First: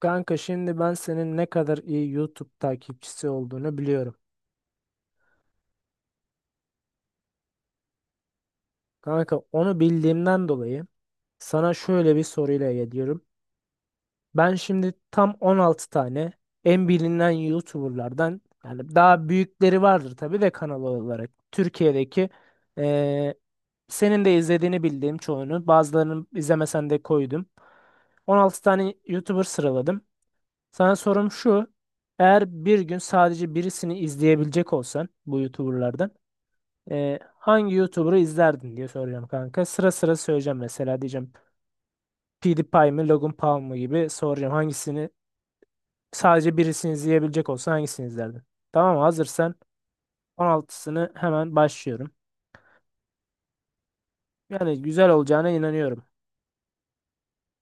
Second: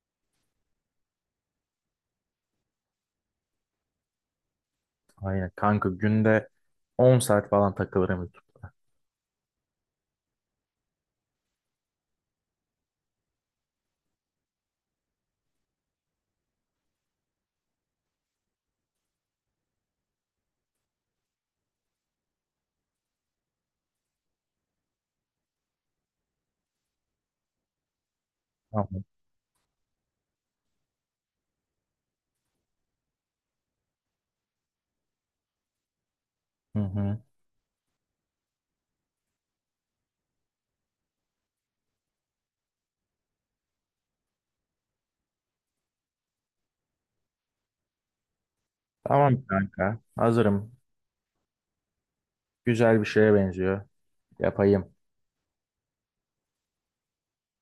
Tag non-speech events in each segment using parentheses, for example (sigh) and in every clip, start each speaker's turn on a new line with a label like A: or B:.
A: Kanka şimdi ben senin ne kadar iyi YouTube takipçisi olduğunu biliyorum.
B: Aynen kanka günde 10 saat falan takılırım YouTube.
A: Kanka onu bildiğimden dolayı sana şöyle bir soruyla geliyorum. Ben şimdi tam 16 tane en bilinen YouTuber'lardan yani daha büyükleri vardır tabii de kanal olarak. Türkiye'deki eee, senin de izlediğini bildiğim çoğunu bazılarını izlemesen de koydum. 16 tane
B: Tamam.
A: YouTuber sıraladım. Sana sorum şu. Eğer bir gün sadece birisini izleyebilecek olsan bu YouTuber'lardan
B: Hı hı.
A: hangi YouTuber'ı izlerdin diye soracağım kanka. Sıra sıra söyleyeceğim, mesela diyeceğim PewDiePie mi Logan Paul mu gibi soracağım, hangisini sadece birisini izleyebilecek olsan hangisini izlerdin? Tamam,
B: Tamam
A: hazırsan
B: kanka. Hazırım.
A: 16'sını hemen başlıyorum.
B: Güzel bir şeye benziyor.
A: Yani
B: Yapayım.
A: güzel olacağına inanıyorum.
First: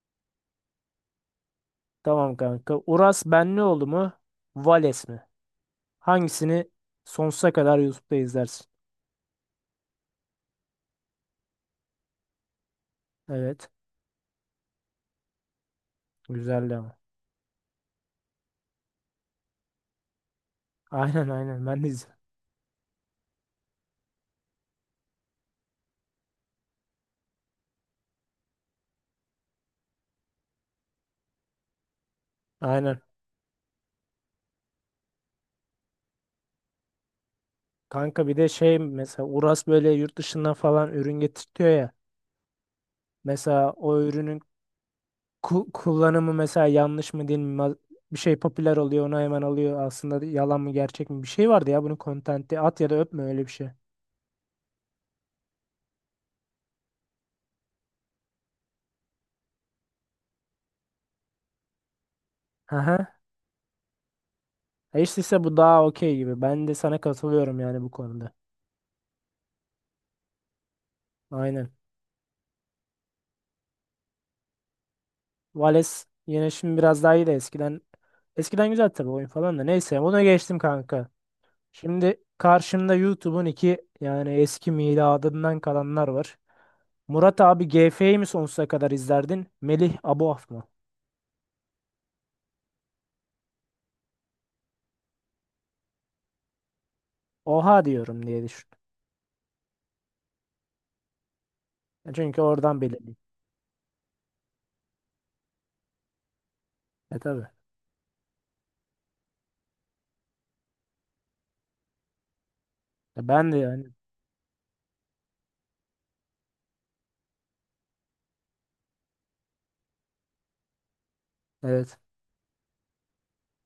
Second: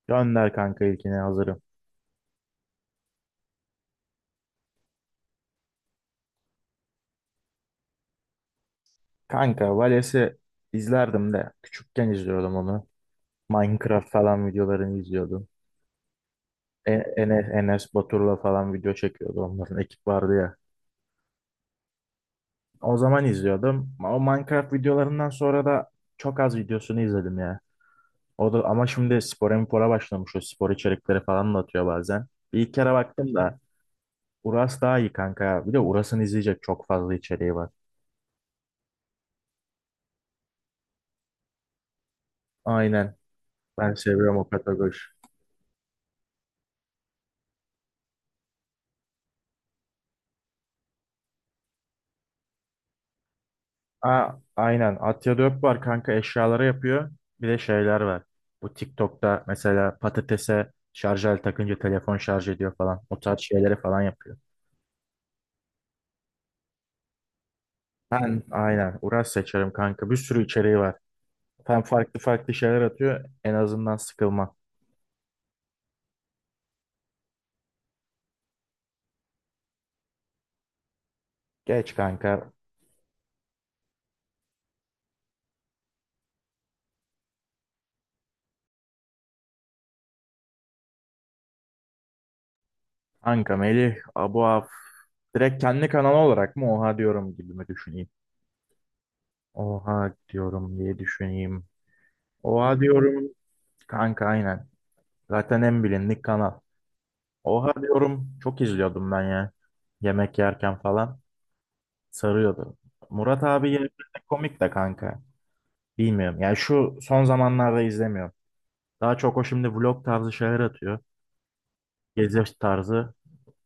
B: Gönder kanka ilkini hazırım.
A: Tamam kanka. Uras Benlioğlu mu? Vales mi? Hangisini sonsuza kadar YouTube'da izlersin?
B: Kanka Vales'i izlerdim de küçükken izliyordum onu.
A: Evet.
B: Minecraft falan videolarını izliyordum.
A: Güzeldi
B: E
A: ama.
B: Enes, Enes Batur'la falan video çekiyordu. Onların ekip vardı ya.
A: Aynen aynen ben de izledim.
B: O zaman izliyordum. O Minecraft videolarından sonra da çok az videosunu izledim ya. O da ama şimdi spora mipora başlamış. O spor içerikleri falan da atıyor bazen. Bir ilk kere
A: Aynen.
B: baktım da Uras daha iyi kanka. Bir de Uras'ın izleyecek çok fazla içeriği var.
A: Kanka bir de şey, mesela Uras böyle yurt dışından falan ürün getirtiyor ya.
B: Aynen.
A: Mesela o
B: Ben seviyorum
A: ürünün
B: o kategori.
A: kullanımı mesela yanlış mı değil mi? Bir şey popüler oluyor, onu hemen alıyor. Aslında yalan mı gerçek mi? Bir şey vardı ya, bunun kontenti at ya da öpme, öyle bir şey.
B: Aa, aynen. Atya Dök var kanka eşyaları yapıyor. Bir de şeyler var. Bu TikTok'ta mesela patatese şarj aleti takınca telefon şarj ediyor falan.
A: Aha.
B: O tarz şeyleri falan yapıyor.
A: E işte ise bu daha okey gibi. Ben de sana katılıyorum yani bu konuda.
B: Ben aynen Uras seçerim kanka. Bir sürü içeriği var.
A: Aynen.
B: Hem farklı farklı şeyler atıyor. En azından sıkılma.
A: Vales yine şimdi biraz daha iyi de eskiden, eskiden güzel tabii, oyun falan da. Neyse, ona geçtim kanka.
B: Geç
A: Şimdi
B: kanka.
A: karşımda YouTube'un iki yani eski miladından kalanlar var. Murat abi GF'yi mi sonsuza kadar izlerdin? Melih Aboaf mı?
B: Kanka Melih, Abu Af. Direkt kendi kanalı olarak mı oha diyorum gibi mi
A: Oha
B: düşüneyim?
A: diyorum diye düşün.
B: Oha diyorum diye düşüneyim.
A: Ya çünkü
B: Oha
A: oradan belirli.
B: diyorum kanka aynen. Zaten en bilindik kanal.
A: E tabii.
B: Oha diyorum çok izliyordum ben ya. Yemek yerken falan sarıyordu.
A: Ya
B: Murat
A: ben de
B: abi
A: yani
B: gerçekten komik de kanka. Bilmiyorum yani şu son zamanlarda izlemiyorum. Daha çok o şimdi vlog tarzı şeyler atıyor.
A: evet,
B: Gezi tarzı.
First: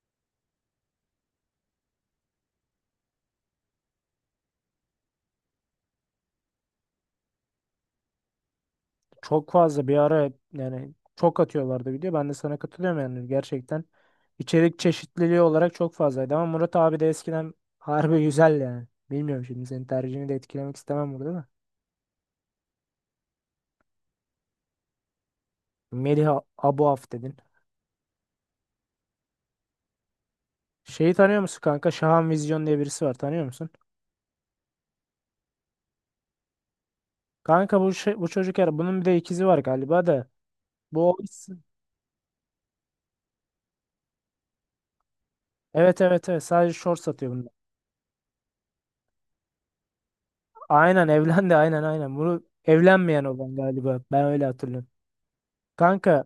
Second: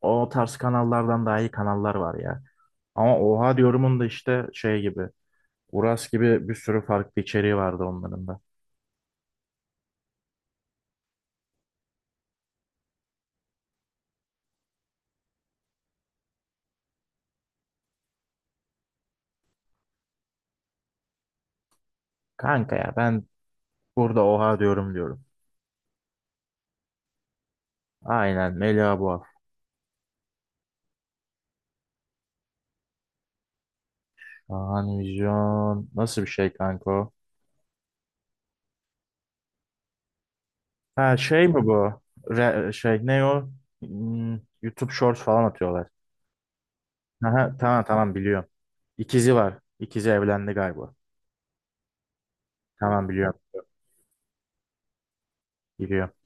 B: O tarz kanallardan daha iyi kanallar var ya. Ama oha diyorumun da işte şey gibi. Uras gibi bir sürü farklı içeriği vardı onların da.
A: çok fazla bir ara yani çok atıyorlardı video. Ben de sana katılıyorum yani gerçekten. İçerik çeşitliliği olarak çok fazlaydı ama Murat abi de eskiden harbi güzel yani. Bilmiyorum, şimdi senin tercihini de etkilemek istemem burada da.
B: Kanka ya ben burada oha diyorum diyorum.
A: Melih Aboaf dedin.
B: Aynen Melia bu.
A: Şeyi tanıyor musun kanka? Şahan Vizyon diye birisi var, tanıyor musun?
B: Şahan Vizyon. Nasıl bir şey kanka o?
A: Kanka bu şey, bu çocuk her bunun bir de ikizi var galiba da. Bu o
B: Ha şey
A: isim-
B: mi bu? Şey ne o? YouTube Shorts falan atıyorlar.
A: Evet evet evet, sadece short satıyor bunda.
B: Aha, tamam tamam biliyorum. İkizi var. İkizi evlendi galiba.
A: Aynen evlendi, aynen aynen. Bunu
B: Tamam
A: evlenmeyen
B: biliyorum.
A: olan galiba. Ben öyle hatırlıyorum.
B: Biliyorum.
A: Kanka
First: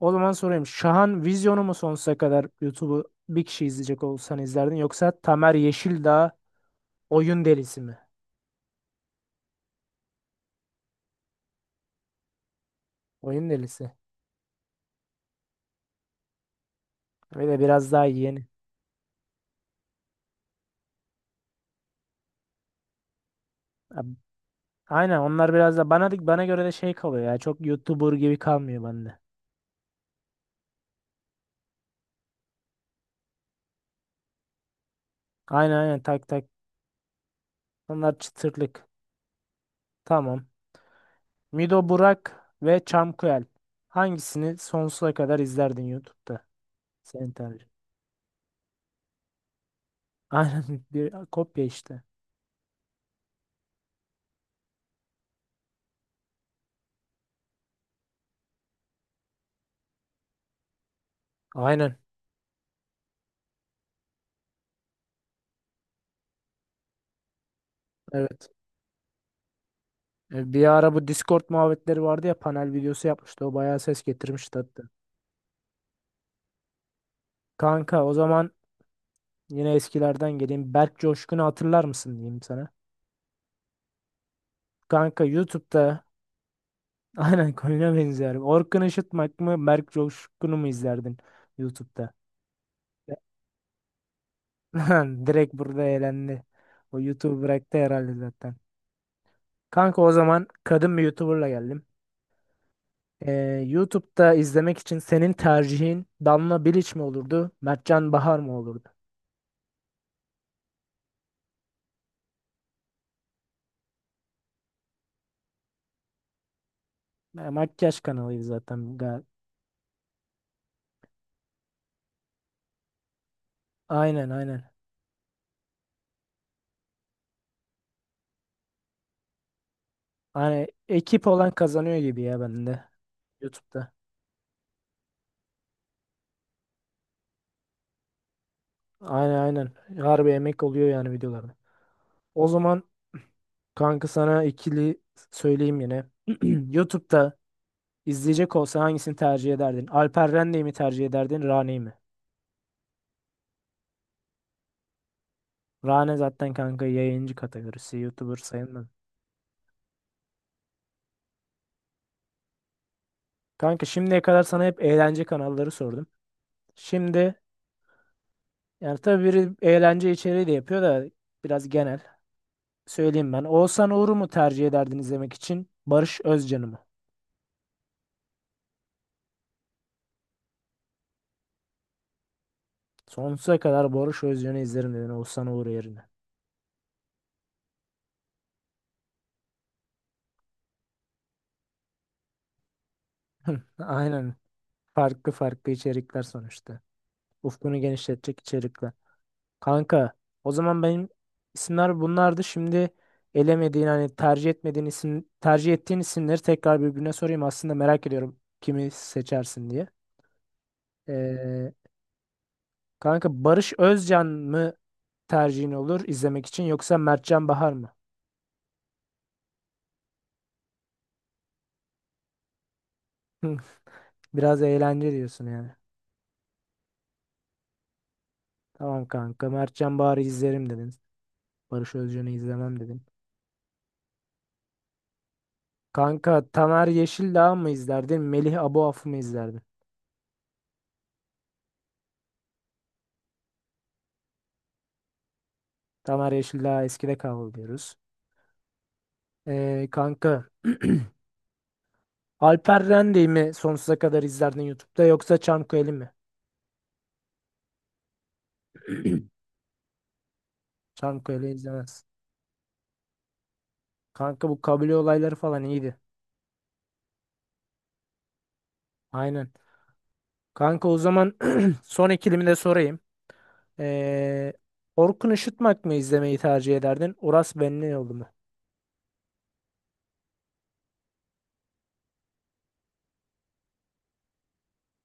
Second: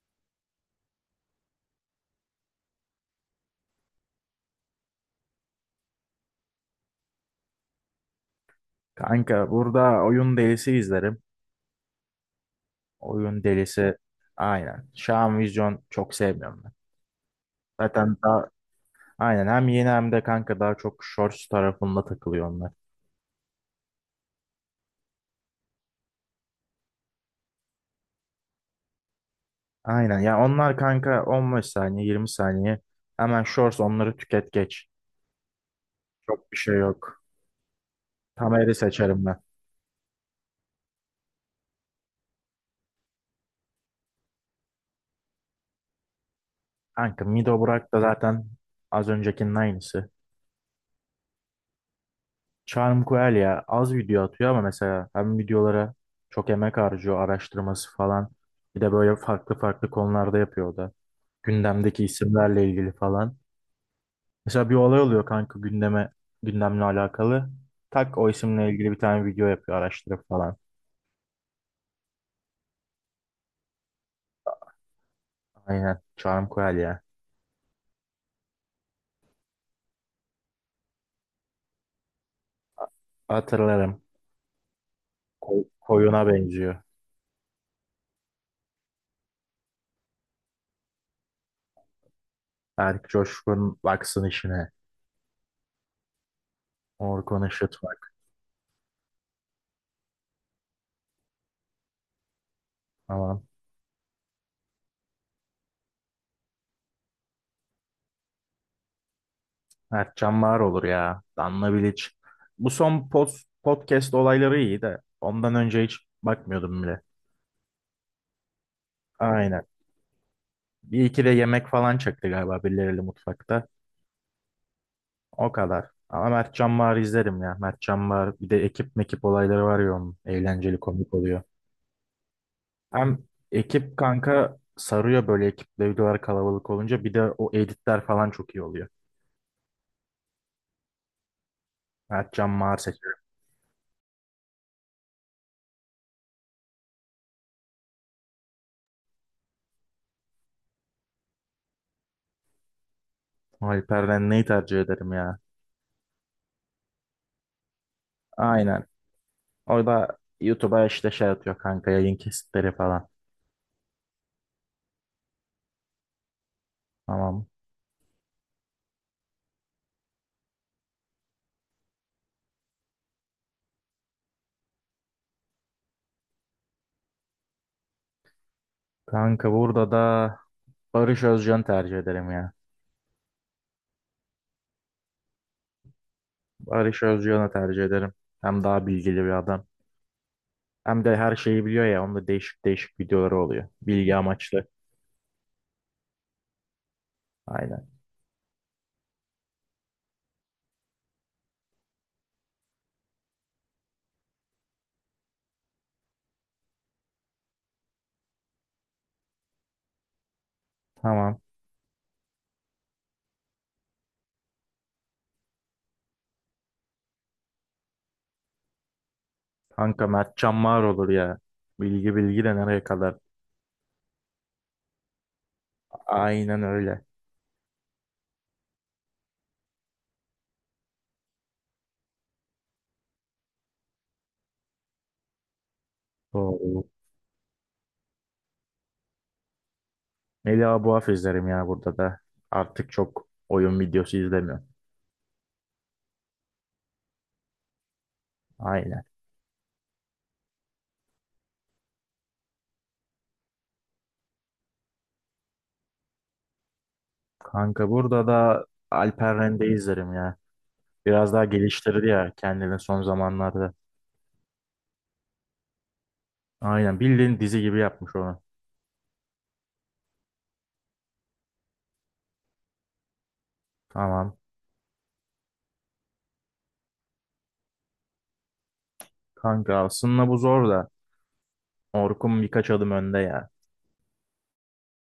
A: o zaman sorayım. Şahan Vizyon'u mu sonsuza kadar YouTube'u, bir kişi izleyecek olsan izlerdin, yoksa Tamer Yeşildağ oyun delisi mi?
B: Kanka burada oyun delisi izlerim. Oyun
A: Oyun delisi.
B: delisi aynen. Şahan Vizyon çok sevmiyorum ben.
A: Ve de biraz daha
B: Zaten
A: yeni.
B: daha. Aynen hem yeni hem de kanka daha çok shorts tarafında takılıyor onlar.
A: Ab- Aynen, onlar biraz da bana göre de şey kalıyor ya. Çok YouTuber gibi kalmıyor bende.
B: Aynen ya onlar kanka 15 saniye 20 saniye hemen shorts onları tüket geç.
A: Aynen aynen, tak tak.
B: Çok bir şey yok.
A: Onlar
B: Tamer'i
A: çıtırlık.
B: seçerim ben.
A: Tamam. Mido Burak ve Çamkuel. Hangisini sonsuza kadar izlerdin YouTube'da?
B: Kanka
A: Senin
B: Mido
A: tercihin
B: Burak da zaten az öncekinin aynısı.
A: aynen (laughs) bir kopya işte.
B: Charm Coel ya az video atıyor ama mesela hem videolara çok emek harcıyor araştırması falan. Bir de böyle farklı farklı konularda yapıyor o da.
A: Aynen.
B: Gündemdeki isimlerle ilgili falan. Mesela bir olay oluyor kanka gündemle alakalı. Tak o
A: Evet.
B: isimle ilgili bir tane video yapıyor araştırıp falan.
A: Bir ara bu Discord muhabbetleri vardı ya, panel videosu yapmıştı. O bayağı ses getirmişti hatta.
B: Aynen. Çağrı Koyalya.
A: Kanka o zaman yine eskilerden geleyim. Berk Coşkun'u hatırlar mısın diyeyim sana.
B: Hatırlarım.
A: Kanka YouTube'da
B: Koyuna benziyor.
A: (laughs) aynen konuya benziyorum. Orkun Işıtmak mı Berk Coşkun'u mu izlerdin YouTube'da?
B: Berk Coşkun baksın işine.
A: (laughs) Direkt burada eğlendi. O YouTube
B: Orkun
A: bıraktı
B: Işıt
A: herhalde
B: bak.
A: zaten. Kanka o zaman kadın bir YouTuber'la geldim.
B: Aman.
A: YouTube'da izlemek için senin tercihin Damla Bilic mi olurdu, Mertcan Bahar mı olurdu?
B: Erkcan var olur ya. Danla Bilic. Bu son podcast olayları iyi de ondan önce hiç bakmıyordum bile.
A: Ya, makyaj kanalıydı zaten.
B: Aynen. Bir iki de yemek falan çekti galiba birileriyle mutfakta.
A: Aynen aynen.
B: O kadar. Ama Mert Can Bağır'ı izlerim ya. Mert Can Bağır bir de ekip mekip olayları var ya onun.
A: Hani
B: Eğlenceli komik
A: ekip
B: oluyor.
A: olan kazanıyor gibi ya bende
B: Hem
A: YouTube'da.
B: ekip kanka sarıyor böyle ekiple videolar kalabalık olunca. Bir de o editler falan çok iyi oluyor.
A: Aynen aynen. Harbi emek oluyor yani videolarda.
B: Mert
A: O
B: Can Bağır
A: zaman
B: seçerim.
A: kanka sana ikili söyleyeyim yine. (clears throat) YouTube'da İzleyecek olsa hangisini tercih ederdin? Alper Rende'yi mi tercih ederdin, Rane'yi mi?
B: Alper'den neyi tercih ederim ya?
A: Rane zaten kanka yayıncı kategorisi. YouTuber sayılmaz.
B: Aynen. Orada YouTube'a işte şey atıyor kanka yayın kesitleri falan.
A: Kanka şimdiye kadar sana hep eğlence kanalları sordum. Şimdi
B: Tamam.
A: yani tabii biri eğlence içeriği de yapıyor da biraz genel. Söyleyeyim ben. Oğuzhan Uğur'u mu tercih ederdin izlemek için, Barış Özcan'ı mı?
B: Kanka burada da Barış Özcan'ı tercih ederim ya.
A: Sonsuza kadar Barış Özcan'ı izlerim dedin, Oğuzhan Uğur yerine.
B: Barış Özcan'ı tercih ederim. Hem daha bilgili bir adam. Hem de her şeyi biliyor ya. Onda değişik değişik videoları
A: (laughs)
B: oluyor. Bilgi
A: Aynen.
B: amaçlı.
A: Farklı farklı içerikler sonuçta. Ufkunu
B: Aynen.
A: genişletecek içerikler. Kanka o zaman benim isimler bunlardı. Şimdi elemediğin hani tercih etmediğin isim, tercih ettiğin isimleri tekrar birbirine sorayım. Aslında merak ediyorum kimi seçersin diye.
B: Tamam.
A: Ee, kanka Barış Özcan mı tercihin olur izlemek için, yoksa Mertcan Bahar mı?
B: Kanka Mertcan Mağar olur ya. Bilgi bilgi de nereye kadar?
A: (laughs) Biraz eğlence diyorsun yani.
B: Aynen öyle.
A: Tamam kanka, Mertcan Bahar'ı izlerim dedin. Barış Özcan'ı izlemem dedin. Kanka
B: Doğru.
A: Tamer Yeşildağ mı izlerdin, Melih Aboaf'ı mı izlerdin?
B: Melih Buaf izlerim ya burada da. Artık çok oyun videosu izlemiyorum.
A: Tamer Yeşildağ eskide kaldı diyoruz.
B: Aynen.
A: Kanka (clears throat) Alper Rende'yi mi sonsuza kadar izlerdin YouTube'da, yoksa Çanköy'ü mi?
B: Kanka burada da Alper
A: (clears throat)
B: Rende izlerim ya. Biraz daha
A: Çanköy'ü izlemez.
B: geliştirdi ya kendini son zamanlarda.
A: Kanka bu kabile olayları falan iyiydi.
B: Aynen bildiğin dizi gibi yapmış onu.
A: Aynen. Kanka o zaman (clears throat) son ikilimi de sorayım.
B: Tamam.
A: Ee, Orkun Işıtmak mı izlemeyi tercih ederdin, Uras Benlioğlu mu?
B: Kanka aslında bu zor da. Orkun birkaç adım önde ya.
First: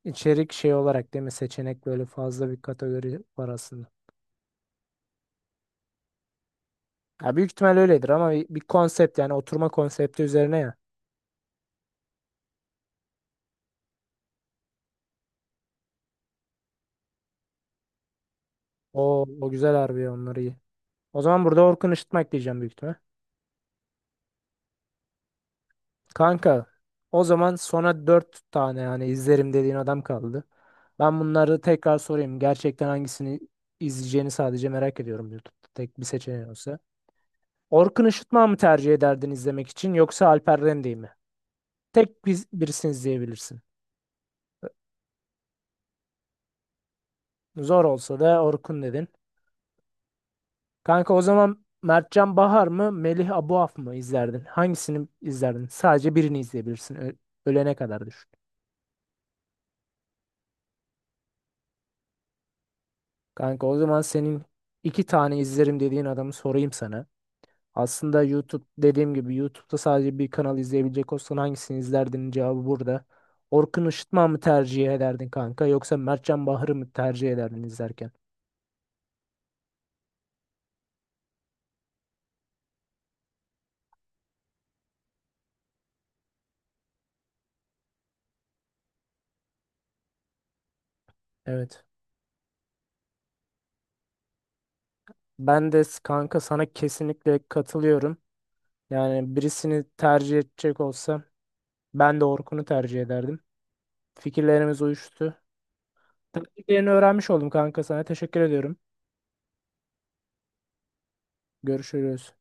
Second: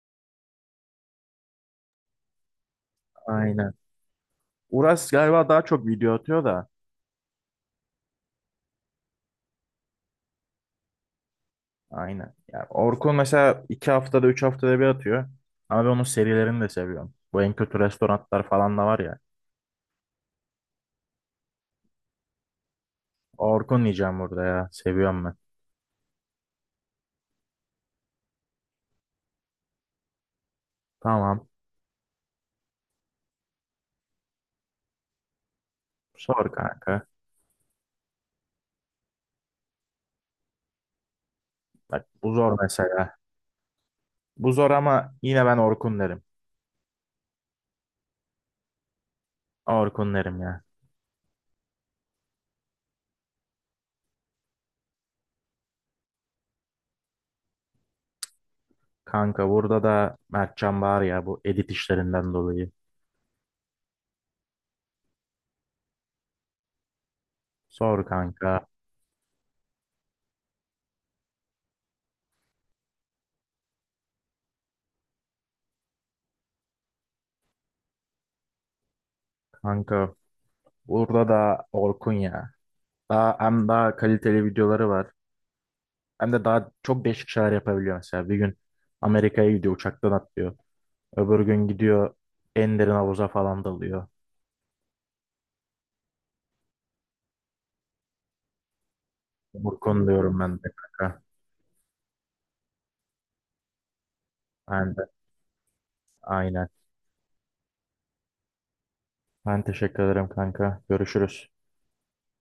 A: İçerik şey olarak değil mi? Seçenek böyle fazla bir kategori var
B: Aynen.
A: aslında.
B: Uras galiba daha çok video atıyor da.
A: Ya büyük ihtimal öyledir ama bir konsept yani, oturma konsepti üzerine ya.
B: Aynen. Yani Orkun mesela 2 haftada 3 haftada bir atıyor. Ama ben onun serilerini de seviyorum. Bu en kötü restoranlar falan da var ya.
A: O güzel harbi, onları iyi. O zaman burada Orkun Işıtmak diyeceğim büyük ihtimal.
B: Orkun diyeceğim burada ya. Seviyorum ben.
A: Kanka o zaman sona 4 tane yani izlerim dediğin adam kaldı. Ben
B: Tamam.
A: bunları tekrar sorayım. Gerçekten hangisini izleyeceğini sadece merak ediyorum, YouTube'da tek bir seçeneğin
B: Sor
A: olsa.
B: kanka.
A: Orkun Işıtma mı tercih ederdin izlemek için, yoksa Alper Rende'yi mi?
B: Bak bu zor
A: Birisini
B: mesela.
A: izleyebilirsin.
B: Bu zor ama yine ben Orkun derim.
A: Zor olsa da Orkun dedin.
B: Orkun derim ya.
A: Kanka o zaman Mertcan Bahar mı Melih Abuaf mı izlerdin? Hangisini izlerdin? Sadece birini izleyebilirsin. Ölene kadar düşün.
B: Kanka burada da Mertcan var ya bu edit işlerinden dolayı.
A: Kanka o zaman senin iki tane izlerim dediğin adamı sorayım sana.
B: Sor
A: Aslında YouTube
B: kanka.
A: dediğim gibi, YouTube'da sadece bir kanal izleyebilecek olsan hangisini izlerdin, cevabı burada. Orkun Işıtma mı tercih ederdin kanka, yoksa Mertcan Bahar'ı mı tercih ederdin izlerken?
B: Kanka burada da Orkun ya. Hem daha kaliteli videoları var. Hem de daha çok değişik şeyler yapabiliyor mesela. Bir gün Amerika'ya gidiyor uçaktan atlıyor. Öbür gün
A: Evet.
B: gidiyor en derin havuza falan dalıyor.
A: Kanka sana kesinlikle katılıyorum. Yani birisini
B: Burkun
A: tercih
B: diyorum ben de
A: edecek
B: kanka.
A: olsam ben de Orkun'u tercih ederdim. Fikirlerimiz
B: Ben de.
A: uyuştu.
B: Aynen.
A: Tercihlerini öğrenmiş oldum kanka, sana teşekkür ediyorum.
B: Ben teşekkür ederim kanka. Görüşürüz.
A: Görüşürüz.